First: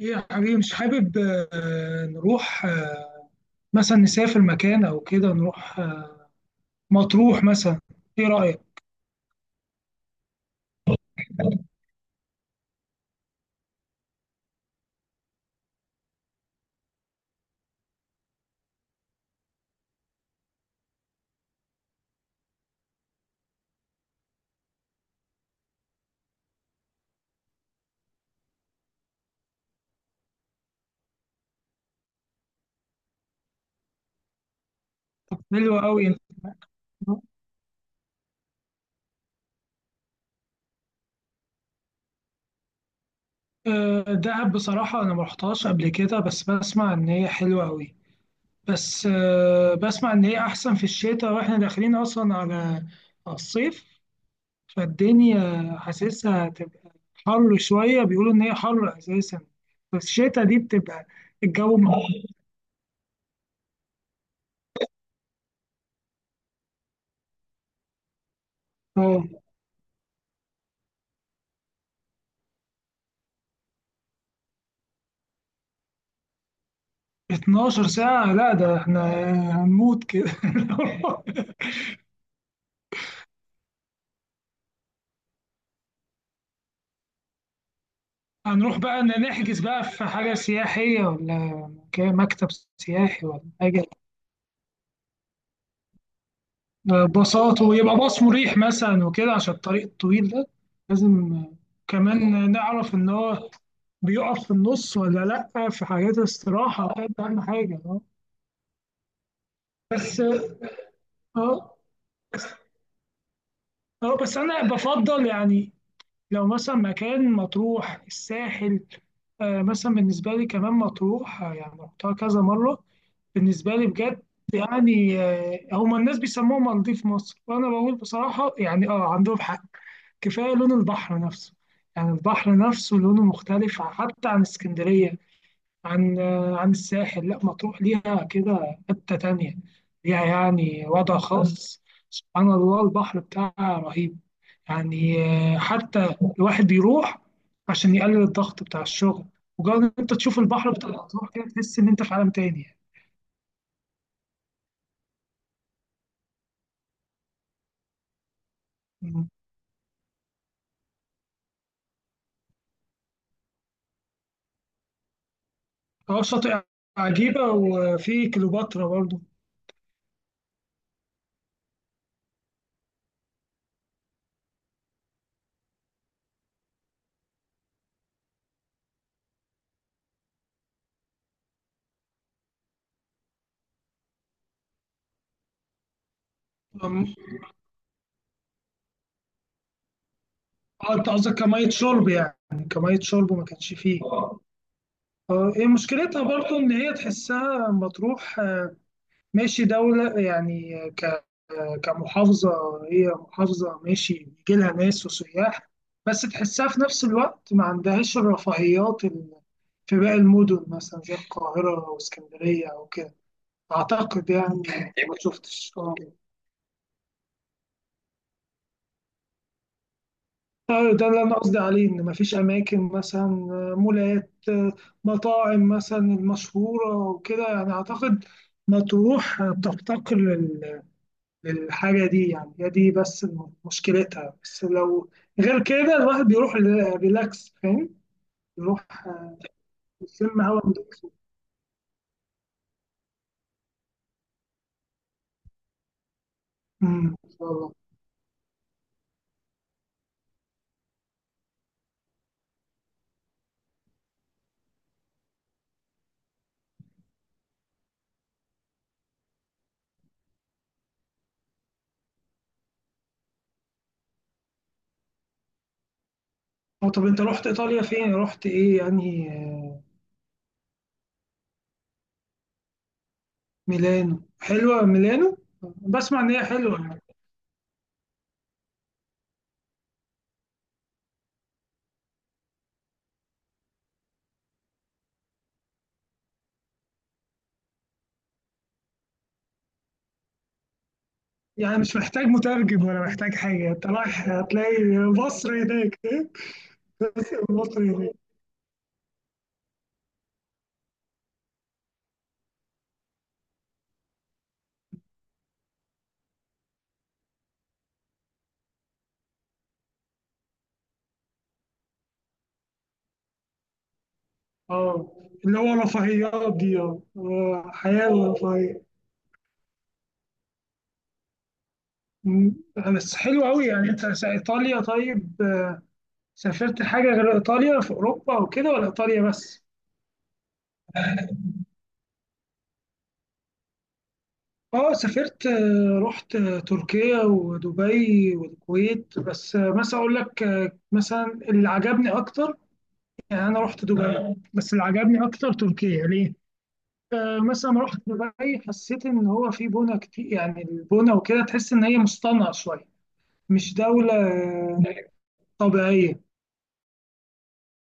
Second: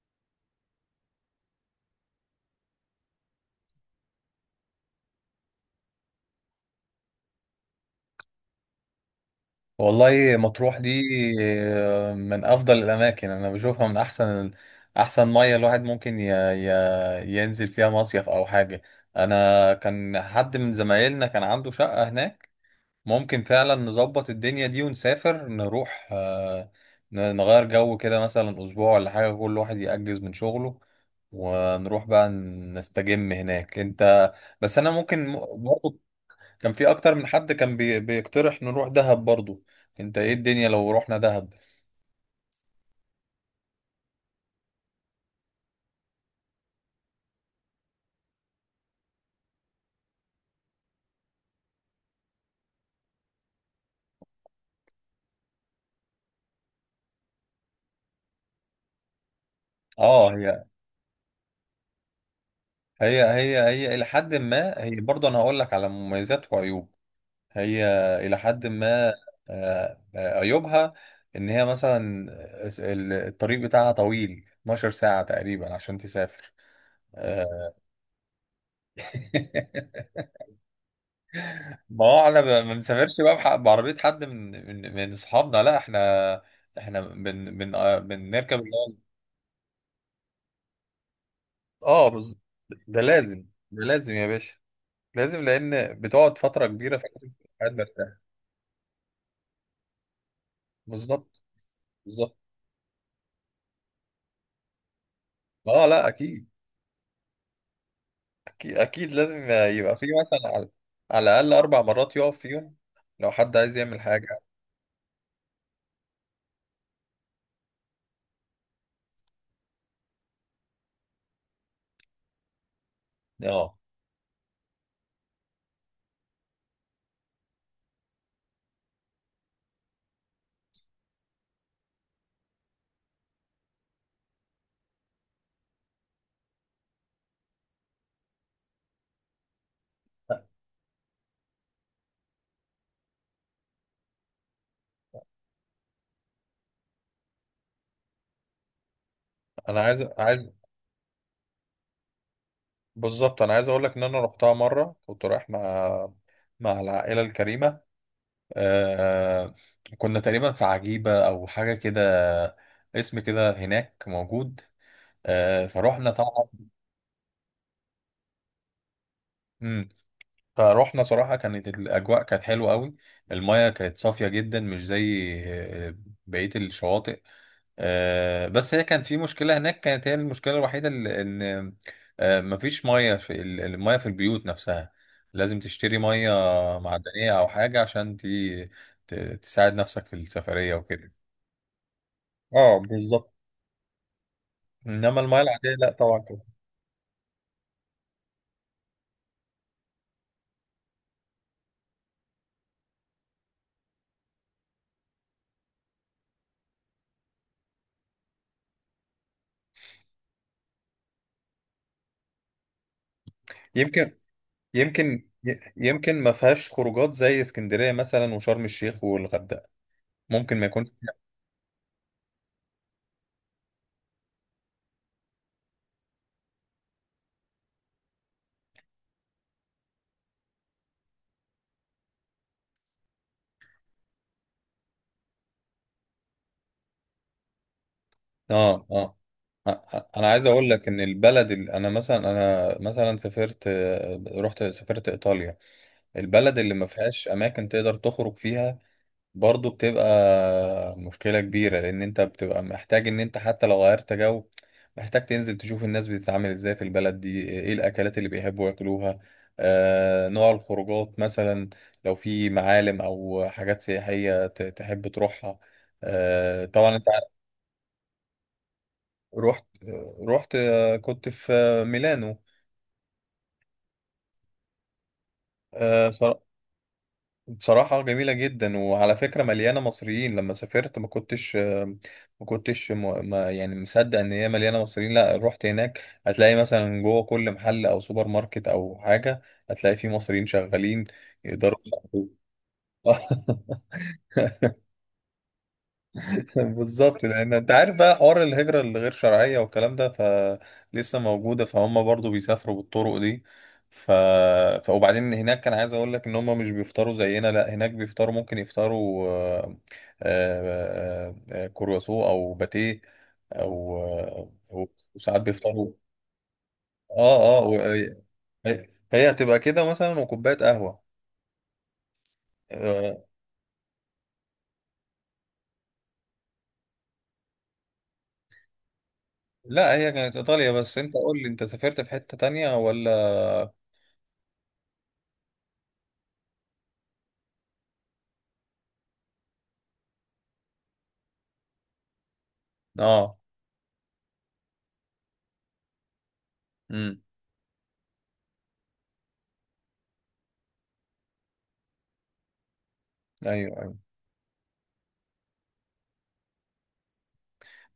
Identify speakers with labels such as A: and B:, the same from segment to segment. A: ايه يا حبيبي، مش حابب نروح مثلا نسافر مكان او كده، نروح مطروح مثلا. ايه رأيك؟
B: والله مطروح دي. من افضل الاماكن انا بشوفها، من احسن ميه الواحد ممكن ينزل فيها مصيف او حاجه. انا كان حد من زمايلنا كان عنده شقه هناك، ممكن فعلا نظبط الدنيا دي ونسافر نروح، نغير جو كده مثلا اسبوع ولا حاجه، كل واحد يأجز من شغله ونروح بقى نستجم هناك انت. بس انا ممكن
A: حلوة
B: برضه
A: قوي.
B: كان في اكتر من حد كان بيقترح نروح دهب برضو. انت ايه الدنيا لو رحنا دهب؟
A: دهب بصراحة انا ما رحتهاش قبل كده، بس بسمع ان هي حلوة قوي. بس بسمع ان هي احسن في الشتاء، واحنا داخلين اصلا على الصيف. فالدنيا حاسسها هتبقى حر شوية. بيقولوا ان هي حر اساسا. بس
B: اه،
A: الشتاء دي
B: هي
A: بتبقى الجو.
B: هي هي هي الى حد ما، هي برضو انا هقول لك على مميزات وعيوب. هي الى حد ما.
A: اه،
B: عيوبها ان هي مثلا الطريق بتاعها طويل، 12 ساعة تقريبا عشان تسافر. آه،
A: 12 ساعة؟ لا ده احنا هنموت كده.
B: ما هو احنا ما بنسافرش بقى بعربية حد من من اصحابنا، لا احنا احنا بن بن آه، بنركب.
A: هنروح بقى نحجز بقى في حاجة سياحية، ولا
B: اه
A: مكتب
B: ده
A: سياحي ولا
B: لازم، ده
A: حاجة؟
B: لازم يا باشا، لازم لان بتقعد فتره كبيره فلازم تبقى
A: باصات،
B: قاعد
A: ويبقى
B: مرتاح.
A: باص مريح مثلا وكده عشان الطريق الطويل ده.
B: بالظبط.
A: لازم
B: بالظبط.
A: كمان نعرف إن هو بيقف في النص ولا لأ، في
B: اه لا
A: حاجات
B: اكيد،
A: استراحة. ده أهم حاجة. اه،
B: اكيد اكيد لازم يبقى في
A: بس.
B: مثلا على على الاقل
A: اه،
B: اربع مرات يقف فيهم لو حد عايز يعمل
A: اه، بس
B: حاجه.
A: أنا بفضل يعني، لو مثلا مكان مطروح الساحل، مثلا بالنسبة لي كمان مطروح، يعني رحتها كذا مرة. بالنسبة
B: اه
A: لي بجد، يعني هما الناس بيسموها مالديف مصر، وأنا بقول بصراحة يعني عندهم حق. كفاية لون البحر نفسه. يعني البحر نفسه لونه مختلف حتى عن اسكندرية، عن الساحل. لا مطروح ليها كده حتة تانية، ليها يعني وضع خاص. سبحان الله، البحر بتاعها رهيب يعني. حتى الواحد بيروح عشان يقلل الضغط بتاع الشغل.
B: انا
A: مجرد ان
B: عايز
A: انت تشوف
B: عايز
A: البحر بتاع الأطراف كده، تحس ان انت في عالم تاني يعني.
B: بالظبط، انا عايز اقول لك ان انا رحتها مره كنت رايح مع مع العائله الكريمه.
A: مم.
B: آه... كنا تقريبا في عجيبه او حاجه كده، اسم كده هناك موجود. فروحنا
A: اه،
B: طبعا.
A: شاطئ عجيبة، وفي كليوباترا برضه.
B: فروحنا، صراحة كانت الأجواء كانت حلوة قوي، المياه كانت صافية جدا مش زي بقية الشواطئ. بس هي كانت في مشكلة هناك، كانت هي المشكلة الوحيدة إن مفيش مية في المية في البيوت نفسها. لازم تشتري مية
A: أم-
B: معدنية أو حاجة عشان تساعد نفسك في السفرية
A: اه، انت
B: وكده.
A: قصدك كمية شرب، يعني
B: اه
A: كمية
B: بالظبط،
A: شرب ما كانش فيه.
B: انما المياه
A: اه، هي
B: العاديه لا طبعا
A: مشكلتها
B: كده.
A: برضه ان هي تحسها مطروح، ماشي دولة، يعني كمحافظة. هي محافظة ماشي، بيجي لها ناس وسياح، بس تحسها في نفس الوقت ما عندهاش الرفاهيات في باقي المدن مثلا زي القاهرة واسكندرية أو كده،
B: يمكن.
A: أعتقد يعني. ما
B: يمكن.
A: شفتش آه.
B: يمكن ما فيهاش خروجات زي اسكندريه مثلا وشرم الشيخ والغردقه، ممكن ما يكونش.
A: ده اللي أنا قصدي عليه، إن مفيش أماكن مثلا مولات، مطاعم مثلا المشهورة وكده، يعني أعتقد مطروح بتفتقر للحاجة دي. يعني هي دي بس مشكلتها. بس لو غير كده الواحد بيروح ريلاكس، فاهم؟
B: اه
A: بيروح
B: اه. انا
A: يشم
B: عايز
A: هوا
B: اقول لك ان
A: نضيف.
B: البلد اللي انا مثلا، انا مثلا سافرت، رحت سافرت ايطاليا، البلد اللي ما فيهاش
A: إن شاء
B: اماكن
A: الله.
B: تقدر تخرج فيها برضو بتبقى مشكلة كبيرة، لان انت بتبقى محتاج ان انت حتى لو غيرت جو، محتاج تنزل تشوف الناس بتتعامل ازاي في البلد دي، ايه الاكلات اللي بيحبوا ياكلوها، آه نوع الخروجات مثلا، لو في معالم او حاجات سياحية تحب تروحها. طبعا انت،
A: طب انت رحت ايطاليا فين، رحت ايه يعني
B: رحت رحت كنت في ميلانو.
A: ميلانو؟ حلوة ميلانو.
B: آه،
A: بسمع ان
B: صرا-
A: هي حلوة يعني.
B: بصراحة جميلة جدا، وعلى فكرة مليانة مصريين. لما سافرت ما كنتش، آه، ما كنتش م- ما يعني مصدق ان هي مليانة مصريين. لا رحت هناك هتلاقي مثلا جوه كل محل او سوبر ماركت او حاجة، هتلاقي فيه مصريين شغالين يقدروا
A: يعني مش محتاج
B: يساعدوك.
A: مترجم ولا محتاج حاجة، انت رايح هتلاقي مصر هناك.
B: بالظبط،
A: بس
B: لان انت
A: مصر
B: عارف
A: هناك.
B: بقى حوار الهجره الغير شرعيه والكلام ده، فلسه موجوده، فهم برضو بيسافروا بالطرق دي. ف... ف وبعدين هناك كان عايز اقول لك ان هم مش بيفطروا زينا، لا هناك بيفطروا، ممكن يفطروا كرواسون او باتيه او آه،
A: اه،
B: وساعات
A: اللي هو
B: بيفطروا.
A: رفاهيات دي، اه،
B: اه اه
A: حياة رفاهية.
B: هي هي هتبقى كده مثلا وكوبايه قهوه.
A: مم. بس
B: آه،
A: حلو قوي، يعني انت ايطاليا. طيب، سافرت حاجه غير ايطاليا في اوروبا وكده، ولا ايطاليا بس؟
B: لا هي كانت ايطاليا بس. انت قول لي انت سافرت في حته تانية ولا؟
A: اه، سافرت رحت تركيا ودبي والكويت. بس مثلا اقول لك مثلا اللي عجبني اكتر،
B: اه
A: يعني انا رحت دبي، بس اللي عجبني اكتر تركيا. ليه؟ مثلا لما رحت دبي حسيت ان هو في بنا كتير، يعني البنا وكده تحس ان هي مصطنعه شويه، مش
B: ايوه ايوه.
A: دوله طبيعيه.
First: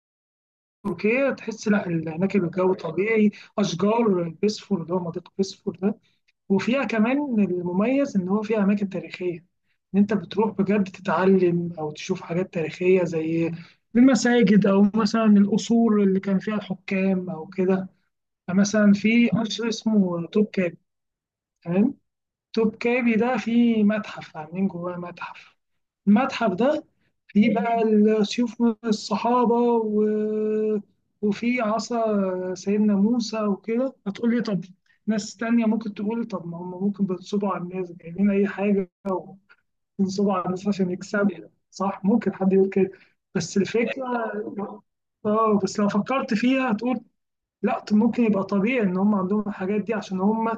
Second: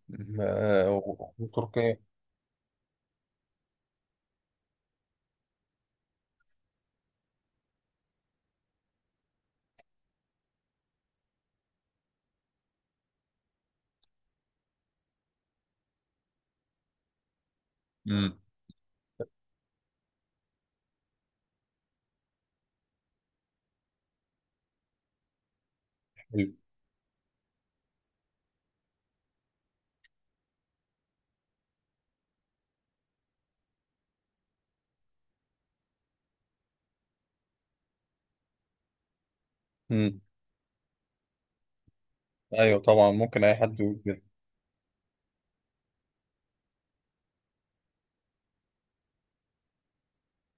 A: تركيا تحس لا،
B: وتركيا.
A: هناك الجو طبيعي، اشجار بيسفور، اللي هو منطقه بيسفور ده، وفيها كمان المميز ان هو فيها اماكن تاريخيه، ان انت بتروح بجد تتعلم او تشوف حاجات تاريخيه زي المساجد، او مثلا القصور اللي كان فيها الحكام او كده.
B: امم.
A: مثلا في قصر اسمه توبكابي. تمام. توبكابي ده فيه متحف، عاملين جواه متحف.
B: حلو.
A: المتحف ده فيه بقى سيوف الصحابة و... وفي عصا سيدنا موسى وكده. هتقول لي طب، ناس تانية ممكن تقول إيه؟ طب ما هم ممكن بينصبوا على الناس، جايبين أي حاجة
B: امم.
A: وينصبوا على الناس عشان يكسبوا. صح، ممكن حد يقول
B: ايوه
A: كده.
B: طبعا، ممكن اي
A: بس
B: حد يقول كده.
A: الفكرة، اه، بس لو فكرت فيها هتقول لا. طب ممكن يبقى طبيعي إن هم عندهم الحاجات دي عشان هم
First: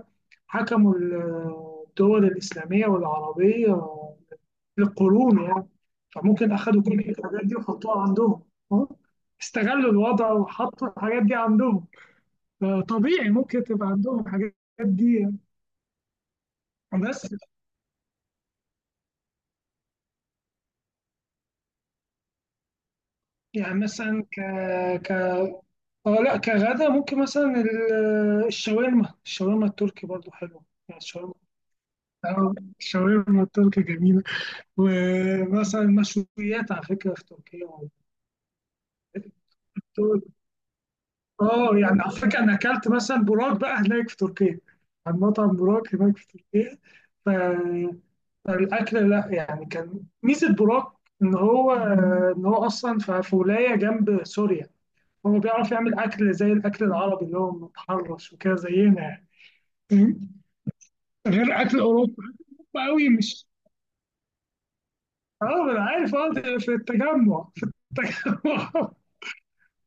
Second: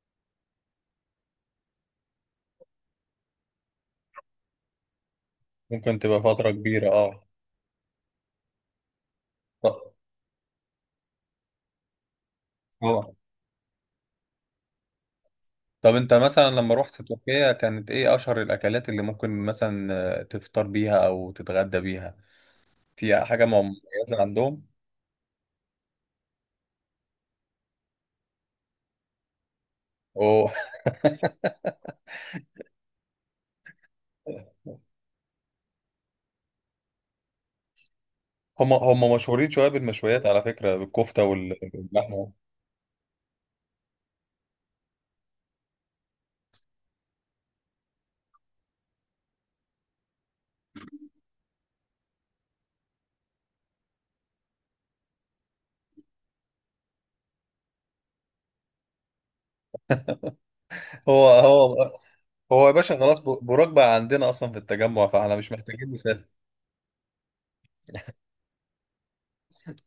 A: حكموا الدول الإسلامية والعربية للقرون يعني.
B: ممكن تبقى فتره
A: فممكن أخدوا
B: كبيره
A: كل
B: اه.
A: الحاجات دي وحطوها عندهم. أه؟ استغلوا
B: طب.
A: الوضع وحطوا الحاجات دي عندهم.
B: طبعا.
A: طبيعي ممكن تبقى عندهم الحاجات دي.
B: طب انت مثلا لما رحت
A: بس
B: تركيا، كانت ايه اشهر الاكلات اللي ممكن مثلا تفطر بيها او تتغدى بيها؟ في حاجه
A: يعني
B: مميزه
A: مثلا ك
B: عندهم؟
A: ك اه، لا، كغدا ممكن مثلا الشاورما التركي برضو
B: أو-
A: حلوة. يعني الشاورما، اه، الشاورما التركي جميلة. ومثلا مشويات على فكرة في تركيا.
B: هم مشهورين شويه بالمشويات على فكره، بالكفته
A: اه، يعني على
B: واللحمه.
A: فكره انا اكلت مثلا براك بقى هناك في تركيا، عند مطعم براك هناك في تركيا. ف... فالاكل، لا يعني، كان ميزه براك ان هو اصلا في ولايه جنب سوريا، هو بيعرف يعمل اكل زي الاكل العربي اللي هو متحرش وكده زينا يعني. فاهم؟
B: هو
A: غير
B: هو
A: اكل اوروبا،
B: هو يا
A: اوروبا
B: باشا،
A: قوي،
B: خلاص
A: مش.
B: براك بقى عندنا اصلا في التجمع، فاحنا مش
A: اه، انا
B: محتاجين
A: عارف،
B: نسافر.
A: اه، ده في التجمع، التجمع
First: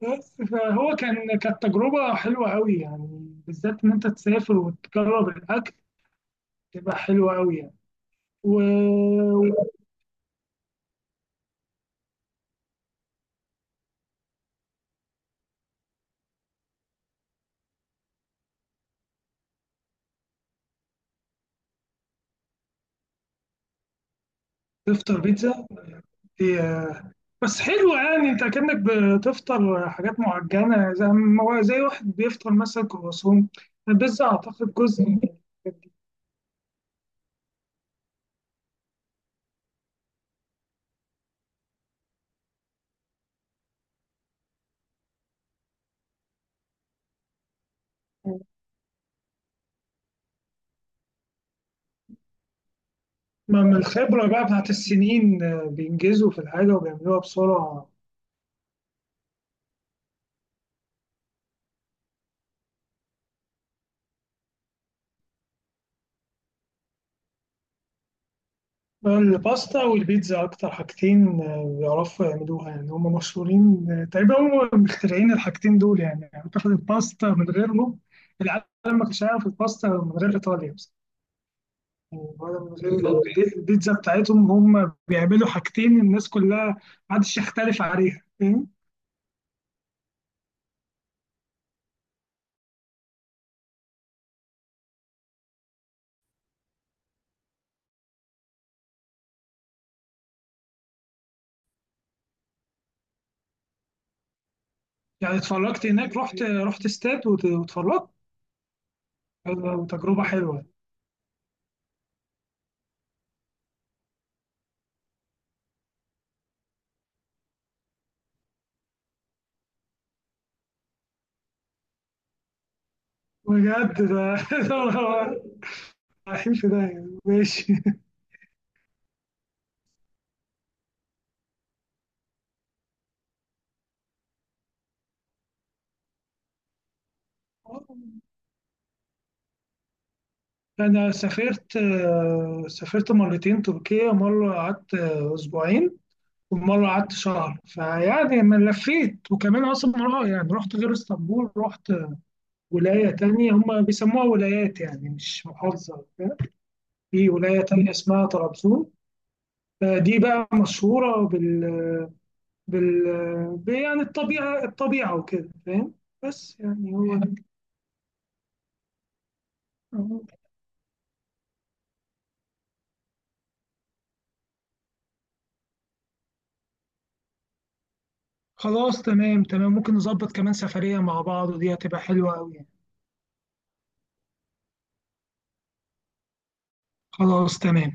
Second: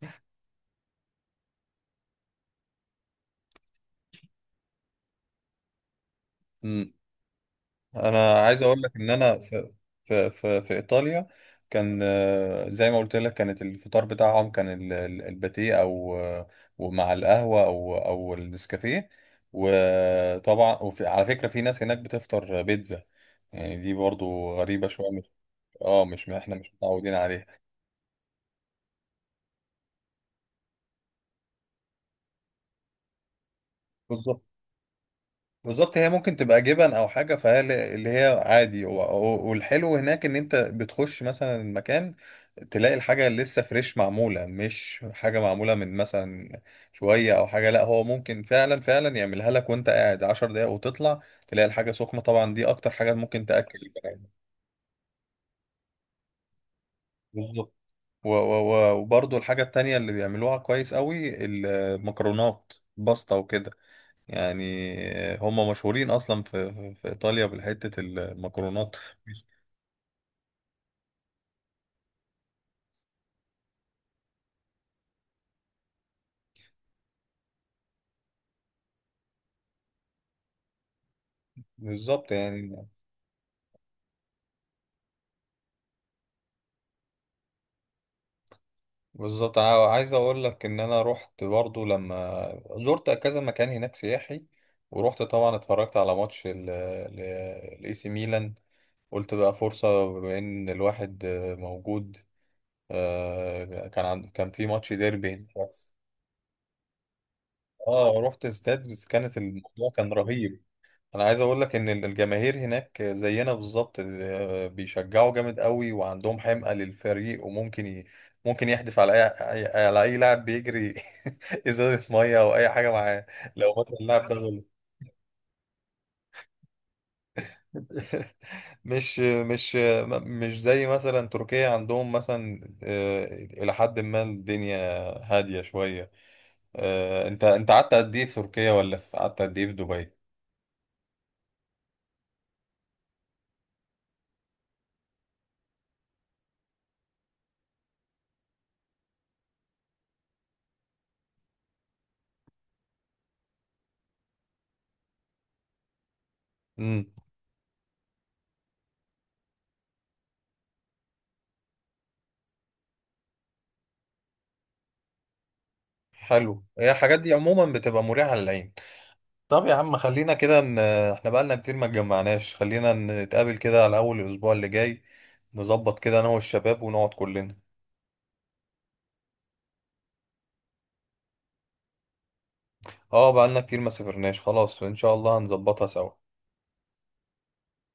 A: بس فهو كان، كانت تجربة حلوة قوي يعني، بالذات إن أنت تسافر وتجرب الأكل تبقى حلوة قوي يعني.
B: انا عايز اقول لك ان انا
A: و-
B: في ايطاليا كان، زي ما قلت لك، كانت الفطار بتاعهم كان الباتيه او ومع القهوه او او النسكافيه. وطبعا وفي على فكره في ناس هناك بتفطر بيتزا، يعني دي برضو غريبه شويه
A: وتفطر
B: مش،
A: بيتزا؟
B: اه مش احنا
A: دي،
B: مش متعودين عليها.
A: بس حلوة، يعني أنت كأنك بتفطر حاجات معجنة، زي زي واحد بيفطر مثلا كرواسون. البيتزا أعتقد جزء من
B: بالظبط، هي ممكن تبقى جبن او حاجه، فهي اللي هي عادي. والحلو هناك ان انت بتخش مثلا المكان تلاقي الحاجه لسه فريش معموله، مش حاجه معموله من مثلا شويه او حاجه، لا هو ممكن فعلا يعملها لك وانت قاعد 10 دقايق، وتطلع تلاقي الحاجه سخنه طبعا، دي اكتر حاجه ممكن
A: ما من
B: تاكل البني
A: الخبرة
B: آدم.
A: بقى بتاعت السنين. بينجزوا في الحاجة وبيعملوها
B: بالظبط.
A: بسرعة.
B: وبرضو الحاجة التانية اللي بيعملوها كويس قوي المكرونات، باستا وكده، يعني هم مشهورين أصلا في في إيطاليا بالحتة المكرونات.
A: الباستا والبيتزا أكتر حاجتين بيعرفوا يعملوها. يعني هم مشهورين، تقريبا هم مخترعين الحاجتين دول يعني. أعتقد الباستا من غيرهم، العالم ما كانش هيعرف الباستا من غير إيطاليا بس.
B: بالظبط
A: يعني ولا من
B: يعني.
A: غير، بالظبط. البيتزا بتاعتهم، هم بيعملوا حاجتين الناس كلها ما حدش يختلف عليها. فاهم؟
B: بالظبط. عايز اقول لك ان انا رحت برضو لما زرت كذا مكان هناك سياحي، ورحت طبعا اتفرجت على ماتش الاي سي ميلان. قلت بقى فرصة بما ان الواحد موجود، كان في ماتش ديربي
A: يعني
B: هناك
A: اتفرجت
B: بس.
A: هناك، رحت استاد واتفرجت.
B: اه رحت استاد، بس كانت الموضوع كان
A: وتجربة
B: رهيب.
A: حلوة
B: انا عايز اقول لك ان الجماهير هناك زينا بالظبط، بيشجعوا جامد قوي وعندهم حمقة للفريق، وممكن ممكن يحدف على اي على اي لاعب بيجري ازازة مية او اي حاجة معاه لو
A: بجد.
B: مثلا
A: ده
B: اللاعب ده غلط.
A: ماشي.
B: مش زي مثلا تركيا، عندهم مثلا الى حد ما الدنيا هادية شوية. انت قعدت قد ايه في تركيا، ولا قعدت قد ايه في دبي؟
A: أنا سافرت مرتين تركيا، مرة قعدت أسبوعين، ومرة قعدت شهر. فيعني ما لفيت، وكمان أصلا مرة يعني رحت غير اسطنبول، رحت ولاية تانية هم بيسموها ولايات، يعني مش محافظة.
B: امم.
A: في ولاية تانية اسمها طرابزون. دي بقى مشهورة بال يعني الطبيعة وكده فاهم. بس
B: حلو، هي
A: يعني
B: الحاجات دي عموما بتبقى مريحة للعين. طب يا عم،
A: هو-
B: خلينا كده ان احنا بقالنا كتير ما اتجمعناش، خلينا نتقابل كده على اول الاسبوع اللي جاي، نظبط كده انا والشباب ونقعد كلنا.
A: خلاص، تمام تمام، ممكن نظبط كمان سفرية مع بعض، ودي هتبقى حلوة أوي.
B: اه بقالنا كتير ما سافرناش، خلاص ان شاء الله هنظبطها سوا.
A: خلاص، تمام.